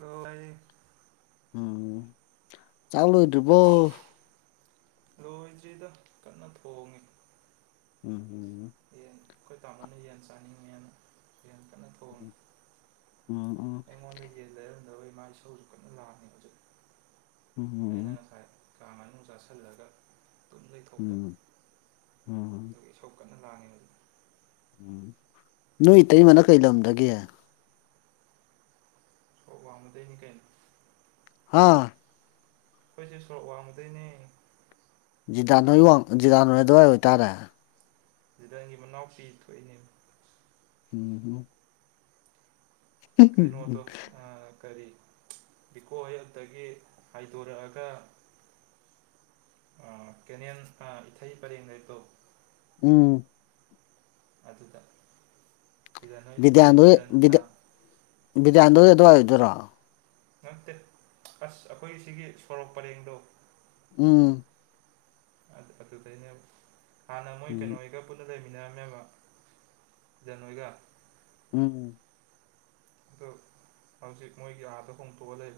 ꯂꯣꯏ ꯎꯝ ꯆꯥꯛ ꯂꯣꯏꯗꯔ꯭ꯤꯕꯣ ꯂꯣꯏꯗ꯭ꯔꯤꯗ ꯀꯟꯅ ꯊꯣꯡꯉꯤ ꯎꯝ ꯍꯝ ꯌꯦꯟ ꯑꯩꯈꯣꯏ ꯇꯥꯃꯣꯅ ꯌꯦꯟ ꯆꯥꯅꯤꯡꯉꯦꯅ ꯌꯦ ꯎꯝ ꯎꯝ ꯑꯩꯉꯣꯟꯗ ꯌꯦꯟ ꯂꯩꯔꯝꯗꯕꯩ ꯃꯥ ꯏꯁꯁꯨ ꯀꯟꯅ ꯂꯥꯡꯏ ꯍꯧꯖꯤꯛ ꯑꯩꯅ ꯎꯝ ꯉꯁꯥꯏ ꯀꯥ ꯃꯅꯨꯡꯥ ꯆꯥꯁꯤꯜꯂꯒ [inaudible] ꯎꯝ ꯎꯝ ꯑꯗꯨ ꯂꯉ [inaudible] ꯎꯝ ꯅꯣꯏ ꯏꯇꯩꯃꯅ ꯀꯩꯂꯝꯗꯒꯤ ꯁꯣ ꯋꯥ ꯃ ꯃꯤ ꯀꯩꯅ [inaudible] ꯍꯥꯥ ꯑꯩꯈꯣꯏꯁꯤ ꯁꯣꯔꯣꯛ ꯋꯥꯡꯃꯗꯩꯅꯦ ꯖꯤꯗꯥ ꯅꯣꯏ ꯋꯥꯡ ꯖꯤꯗꯥ ꯅꯣꯏ ꯑꯗꯨꯋꯥꯏ ꯑꯣꯏꯇꯥꯔꯦ ꯗꯪꯒꯤ ꯃꯅꯥꯎꯄꯤ ꯊꯣꯛꯏꯅꯦ ꯎꯝꯍꯝ ꯀꯩꯅꯣꯗꯣ ꯑ ꯀꯔꯤ ꯕꯤꯀꯣ ꯍꯗꯨꯗꯒꯤ ꯍꯥꯏꯗꯣꯔꯛꯑꯒ [unintelligible] ꯑ ꯀꯦꯅꯦꯜ ꯑꯥ ꯏꯊꯩ ꯄꯔꯦꯡ ꯂꯩꯕꯗꯣ ꯎꯝ ꯑꯗꯨꯗ ꯁꯤꯗ ꯅꯣꯏ ꯃꯣꯏ ꯕꯤꯗ꯭ꯌꯥꯟꯗ ꯍꯣꯢ ꯆꯤꯗꯟ ꯕꯤꯗ ꯕꯤꯗꯤꯗ꯭ꯌꯥꯟꯗ ꯍꯣꯏ ꯑꯗꯨꯋꯥꯏ ꯑꯣꯏꯗꯣꯏꯔꯣ ꯅꯠꯇꯦ ꯑꯁ ꯑꯩꯈꯣꯏ ꯁꯤꯒꯤ ꯁꯣꯔꯣꯛ ꯄꯔꯦꯡꯗꯣ ꯎꯝ ꯑ ꯑꯗꯨꯩꯅꯦꯕ ꯍꯥꯟꯅ ꯃꯣꯏ ꯎꯝ ꯀꯩꯅꯣꯒ ꯄꯨꯟꯅ ꯂꯩꯃꯤꯟꯅꯔꯝꯃꯦꯕ ꯖꯟ ꯍꯣꯏꯒ ꯎꯝ ꯑꯗꯨ ꯍꯧꯖꯤꯛ ꯃꯣꯏꯒꯤ ꯑꯥꯗ ꯍꯣꯡꯇꯣꯛꯑ ꯂꯩ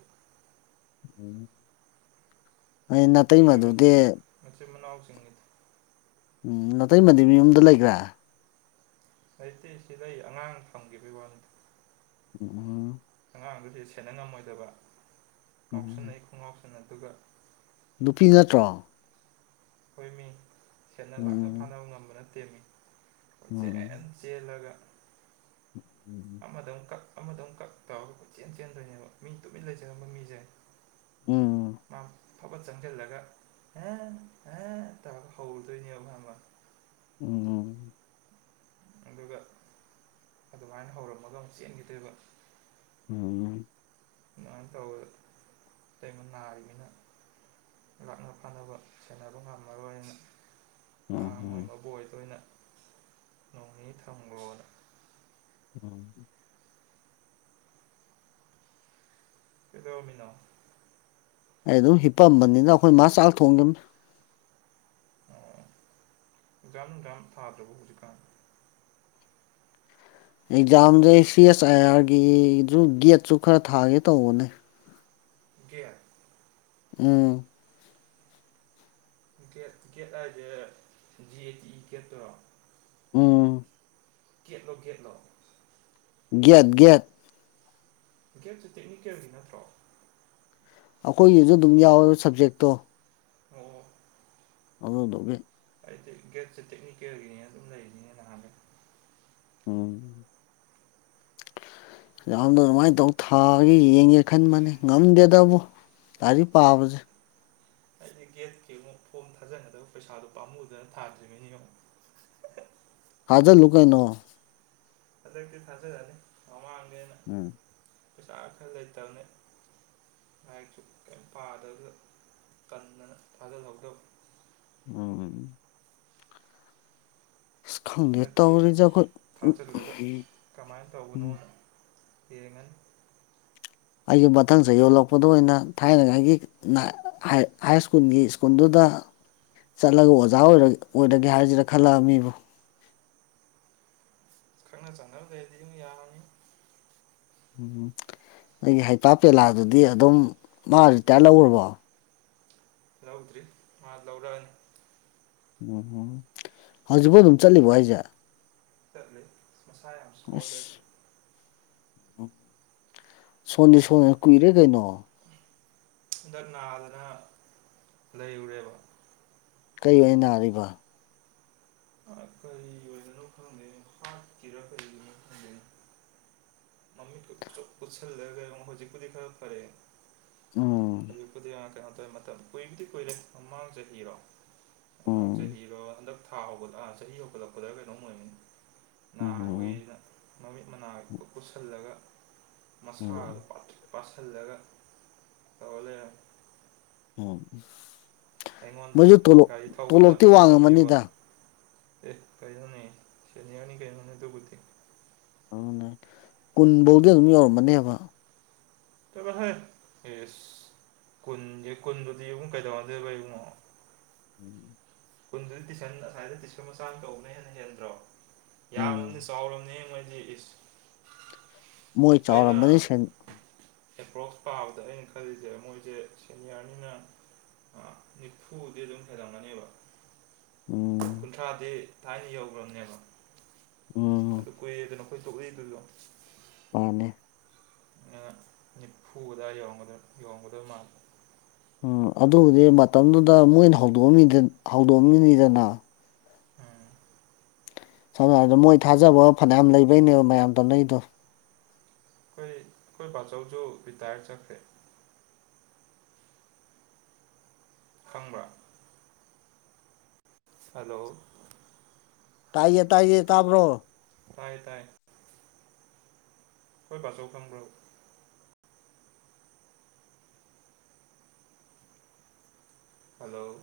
ꯎꯝ ꯑꯩ ꯃꯣꯏ ꯅꯇꯩꯃꯗꯨꯗꯤ ꯃꯆꯤꯟ ꯃꯆꯤꯟ ꯃꯅꯥꯎꯁꯤꯡꯅꯤꯗ ꯎꯝ ꯅꯇꯩꯃꯗꯤ ꯃꯌꯨꯝꯗ ꯂꯩꯒꯔꯦ ꯂꯩꯇꯦ ꯁꯤ ꯂꯩ ꯑꯉꯥꯡ ꯊꯝꯈꯤꯕꯒꯤ ꯋꯥꯅꯤ ꯎꯝꯎꯝ ꯑꯉꯥꯡꯗꯨꯗꯤ ꯁꯦꯟꯅ ꯉꯝꯃꯣꯏꯗꯕ ꯎꯝ ꯉꯥꯎꯁꯟꯅꯩ ꯈꯨꯉꯥꯎꯁꯟꯅꯗꯨꯒ ꯅꯨꯄꯤ ꯅꯠꯇ꯭ꯔꯣ ꯍꯤꯏ ꯃꯤ ꯁꯦꯅ ꯂꯥꯛꯅ ꯎꯝ ꯐꯥꯅꯕ ꯉꯝꯕꯅ ꯇꯦꯝꯃꯤ ꯀꯣꯏꯆꯦꯟ ꯎꯝ ꯆꯦꯜꯂꯒ [unintelligible] ꯑꯃꯗꯃꯨꯛ ꯀꯛ ꯑꯃꯗꯃꯩꯛ ꯀꯛ ꯇꯧꯔꯒ ꯀꯣꯏꯆꯦꯟ ꯆꯟꯗꯣꯏꯅꯦꯕ ꯃꯤ ꯇꯨꯃꯤꯟ ꯂꯩꯖꯔꯝꯕ ꯃꯤꯁꯦ ꯎꯝ ꯃꯥꯝ ꯐꯥꯕꯠ ꯆꯪꯁꯤꯜꯂꯒ ꯑ ꯑ ꯇꯧꯔꯒ ꯍꯧꯔꯨꯗꯣꯏꯅꯦꯕ ꯈꯪꯉꯕ ꯎꯝ ꯑꯗꯨꯒ ꯑꯗꯨꯃꯥꯏꯅ ꯍꯧꯔꯝꯃꯒ ꯑꯃꯨꯛ ꯆꯦꯟꯒꯤꯗꯣꯏꯕ [unintelligible] ꯏꯅ ꯇꯧ ꯇꯃ ꯅꯥꯔꯤꯃꯤꯅ ꯂꯥꯛꯅ ꯐꯅꯕ ꯁꯦꯟꯅꯕ ꯉꯝꯃꯔꯣꯏꯅ ꯎꯝ ꯑ ꯃꯣꯏ ꯎꯝ ꯃꯕꯣꯛ ꯍꯣꯏꯗ ꯑꯣꯏꯅ ꯇꯧꯅꯤ ꯊꯝꯈ꯭ꯔꯣꯅ ꯎꯝ ꯀꯗꯧꯔꯝꯃꯤꯅꯣ ꯑꯩ ꯑꯗꯨꯝ ꯍꯤꯞꯄꯝꯕꯅꯤꯗ ꯑꯩꯈꯣꯏ ꯃꯥ ꯆꯥꯛ ꯊꯣꯡꯈꯤꯕꯅꯤ ꯑꯣ ꯑꯦꯛꯖꯝ ꯅꯨꯡꯖꯞ ꯊꯥꯗꯔꯕꯣ ꯍꯧꯖꯤꯀꯥꯟ ꯑꯦꯛꯖꯥꯝꯖꯦ ꯁꯤ ꯑꯦꯁ ꯑꯥꯏ ꯑꯥꯔꯒꯤꯖꯨ ꯒꯦꯠꯁꯨ ꯈꯔ ꯊꯥꯒꯦ ꯇꯧꯕꯅꯦ ꯀꯦꯠ ꯎꯝ ꯒꯦꯠ ꯒꯦꯠ ꯍꯥꯏꯖꯦ ꯖꯤ ꯑꯦ ꯇꯤ ꯒꯦꯠꯇꯨꯔꯣ ꯎꯝ ꯀꯦꯠ ꯂꯣ ꯒꯦꯠ ꯂꯣ ꯒꯦꯠ ꯒꯦꯠ ꯒꯦꯠꯁꯤ ꯇꯦꯛꯅꯤꯀꯦꯜꯒꯤ ꯅꯠꯇ꯭ꯔꯣ ꯑꯩꯈꯣꯏꯒꯤꯁꯨ ꯑꯗꯨꯝ ꯌꯥꯎꯋꯦꯕ ꯁꯕꯖꯦꯛꯇꯣ ꯑꯣ ꯑꯗꯨꯗꯣꯒꯤ ꯑꯩꯗꯤ ꯒꯦꯠꯁꯦ ꯇꯦꯛꯅꯤꯀꯦꯜꯒꯤꯅꯦꯅ ꯑꯗꯨꯝ ꯂꯩꯔꯤꯅꯦ ꯅꯍꯥꯟꯒꯩ ꯎꯝ ꯌꯥꯝꯗꯣ ꯑꯗꯨꯃꯥꯏꯅ ꯇꯧ ꯊꯥꯒ ꯌꯦꯡꯒꯦ ꯈꯟꯕꯅꯤ ꯉꯝꯗꯦꯗꯕꯨ ꯂꯥꯔꯤꯛ ꯄꯥꯕꯖꯦ ꯑꯩꯗꯤ ꯒꯦꯠꯀꯤ ꯑꯃꯨꯛ ꯐꯣꯝ ꯊꯥꯖꯟꯒꯗꯕ ꯄꯩꯁꯥꯗꯣ ꯄꯥꯝꯃꯨꯗꯅ ꯊꯥꯗ꯭ꯔꯤꯕꯅꯤ [unintelligible] ꯍꯥꯖ ꯂꯨꯀꯥꯏꯅꯣ ꯑ ꯊꯦꯅꯤ ꯎꯝ ꯄ ꯈꯗꯦꯇꯅꯦ ꯂꯥꯏꯔꯤꯛꯁꯨ ꯀꯔꯤ ꯄꯥꯗꯒ ꯀꯗꯅ ꯊꯥꯖꯍꯧꯗꯕ ꯎꯝ ꯑ ꯈꯪꯗꯦ ꯍꯟꯗꯛꯇꯤ ꯇꯧꯔꯤꯁ ꯑꯩꯈꯣꯏ ꯎ ꯊꯥꯖꯤꯜꯂꯒ ꯎꯝ ꯌꯦꯔꯉꯟ ꯑꯩꯁꯨ ꯃꯊꯪꯁꯦ ꯌꯣꯜꯂꯛꯄꯗ ꯑꯣꯏꯅ ꯊꯥꯏꯅꯉꯥꯏꯒꯤ ꯍꯥꯏ ꯁ꯭ꯀꯨꯜꯒꯤ ꯁ꯭ꯀꯨꯜꯗꯨꯗ ꯆꯠꯂꯒ ꯑꯣꯖꯥ ꯑꯣꯏꯔꯒꯦ ꯍꯥꯏꯁꯤꯅ ꯈꯜꯂꯛꯑ ꯃꯤꯕꯨ ꯈꯪꯅ ꯆꯥꯟꯅꯕ ꯀꯩꯗꯤ ꯑꯗꯨꯝꯛ ꯌꯥꯔꯅꯤ ꯎꯝ ꯅꯣꯏꯒꯤ ꯍꯩꯄꯥꯛꯥꯛ ꯄꯦꯂꯥꯗꯨꯗꯤ ꯑꯗꯨꯝ ꯃꯥ ꯔꯤꯇꯥꯌꯔ ꯂꯧꯈꯔꯕꯣ ꯂꯧꯗ꯭ꯔꯤ ꯃꯥ ꯂꯧꯔꯛꯑꯅꯤ ꯎꯝ ꯍꯧꯖꯤꯛꯐꯥꯎ ꯑꯗꯨꯝ ꯆꯠꯂꯤꯕꯣ ꯍꯥꯏꯁꯦ ꯇꯂ ꯁꯃꯁ ꯁꯣ ꯑꯁ ꯁꯣꯟꯗꯤ ꯁꯣꯅ ꯀꯨꯏꯔꯦ ꯀꯩꯅꯣ ꯍꯟꯗꯛ ꯅꯥꯗꯅ ꯂꯩꯔꯨꯔꯦꯕ ꯀꯔꯤ ꯍꯥꯏ ꯅꯥꯔꯤꯕ ꯀꯔꯤ ꯑꯣꯏꯗꯣꯏꯅꯣ ꯈꯪꯗꯦꯅꯣ ꯍꯥꯠꯀꯤꯔꯥ ꯀꯩꯅꯣ ꯈꯪꯗ ꯃꯃꯤ ꯄꯨꯁꯜꯂꯒ ꯀꯔꯤꯣ ꯍꯧꯖꯤꯛꯄꯨꯗꯤ ꯈꯔ ꯐꯔꯦ ꯎꯝ ꯍꯧꯖꯤꯛꯄꯨꯗꯤꯡ ꯀꯩꯅꯣ ꯇꯧꯋꯦ ꯃꯇꯝ ꯀꯨꯏꯔꯗꯤ ꯀꯨꯏꯔꯦ ꯃꯃꯥꯡ ꯆꯍꯤꯔꯣ ꯃꯃꯥꯡ ꯎꯝ ꯆꯍꯤꯔꯣ ꯍꯟꯗꯛ ꯊꯥꯒꯠ ꯑ ꯆꯍꯤ ꯍꯧꯒꯠꯂꯛꯄꯗ ꯀꯩꯅꯣꯝ ꯑꯣꯏꯒꯅꯤ ꯎꯝ ꯅꯥꯔꯣꯏꯅ ꯃꯃꯤꯠ ꯃꯅꯥꯛꯇ ꯄꯨꯁꯤꯜꯂꯒ ꯃꯁꯥꯗꯣ ꯎꯝ ꯄꯁꯤꯜꯂꯒ ꯇꯧꯍꯜꯂꯦ ꯃꯣꯏꯁꯨꯣꯂꯣꯞ ꯒꯥꯔꯤ ꯊꯧꯕ ꯇꯣꯂꯣꯞꯇꯤ ꯇꯝꯕꯤꯌꯣ ꯇꯝꯕꯤꯌꯣꯅ ꯋꯥꯡꯉꯝꯃꯅꯤꯗ ꯑꯦ ꯀꯅꯦ ꯁꯅꯤꯌꯥ ꯃꯅꯤ ꯀꯅꯤ ꯇꯨ ꯀꯇꯦ ꯑ ꯀꯨꯟꯐꯧꯗꯤ ꯑꯗꯨꯝ ꯌꯧꯔꯃꯅꯦꯕ ꯇꯕꯥ ꯍ ꯌꯦꯁ ꯀꯨꯟꯒꯤ ꯀꯨꯟꯗꯨꯗꯤ ꯏꯕꯨꯡ ꯀꯩꯗꯧꯅꯗꯣꯏꯕ ꯏꯉꯣ ꯎꯝ ꯀꯨꯟꯗꯨꯗꯤ ꯇꯨꯏꯁꯟ ꯉꯁꯥꯏꯗ ꯇꯨꯏꯁꯟ ꯃꯆꯥ ꯑꯃ ꯀꯧꯕꯅ ꯍꯦꯟꯅ ꯍꯦꯟꯗ꯭ꯔꯣ ꯌꯥꯝꯗꯤ ꯎꯝ ꯆꯥꯎꯔꯕꯅꯦ ꯃꯣꯏ ꯔꯤꯁ ꯃꯣꯏ ꯆꯥꯎꯔꯝꯕꯅꯤ ꯁꯦꯟ ꯑꯦꯄ꯭ꯔꯣꯛꯁ ꯄꯥꯕꯗ ꯑꯩꯅ ꯈꯜꯂꯤꯁꯦ ꯃꯣꯏꯁꯦ ꯁꯦꯅꯤꯌꯥꯔꯅꯤꯅ ꯑ ꯃꯤ ꯊꯨꯗꯦ ꯑꯗꯨꯝ ꯐꯩꯗꯥ ꯑꯃꯅꯥꯅꯤꯕ ꯎꯝ ꯀꯨꯟꯊ꯭ꯔꯥꯗꯤ ꯊꯥꯏꯅ ꯌꯧꯈ꯭ꯔꯕꯅꯦꯕ ꯎꯝ ꯑꯗꯨ ꯀꯨꯏꯗꯅꯣ ꯑꯩꯈꯣꯏ ꯇꯣꯛꯏꯏꯗꯨꯗꯣ ꯃꯥꯅꯦ ꯅꯤꯐꯨꯗ ꯌ ꯌꯣꯡꯒꯗꯧ ꯃꯥꯜꯂ ꯎꯝ ꯑꯗꯨꯕꯨꯗꯤ ꯃꯇꯝꯗꯨꯗ ꯃꯣꯏꯅ ꯍꯧꯗꯣꯛꯑꯝ ꯍꯧꯗꯣꯛꯑꯝꯃꯤꯅꯤꯗꯅ ꯎꯝ ꯁꯝꯅ ꯍꯥꯏꯔꯕꯗ ꯃꯣꯏ ꯊꯥꯖꯕ ꯐꯅꯌꯥꯝ ꯂꯩꯕꯩꯅꯦꯕ ꯃꯌꯥꯝ ꯇꯧꯅꯩꯗꯣ ꯑꯩꯈꯣꯏ ꯑꯩꯈꯣꯏ ꯄꯕꯥꯆꯧꯁꯨ ꯔꯤꯇꯥꯌꯔ ꯆꯠꯈ꯭ꯔꯦ ꯈꯪꯕ ꯍꯂꯣ ꯇꯥꯏꯌꯦ ꯇꯥꯏꯌꯦ ꯇꯥꯕ꯭ꯔꯣ ꯇꯥꯏ ꯇꯥꯏ ꯍꯣꯏ ꯄꯖꯧ ꯊꯝꯕ꯭ꯔꯣ ꯍꯜꯂꯣ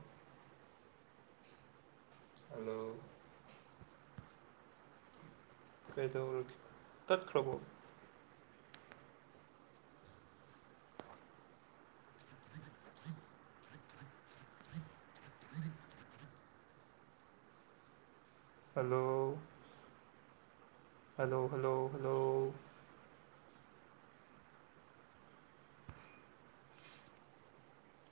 ꯍꯂꯣ ꯀꯦꯗꯧ ꯇꯠꯈ꯭ꯔꯕꯣ ꯐ ꯍꯂꯣ ꯍꯂꯣ ꯍꯜꯂꯣ ꯍꯜꯂꯣ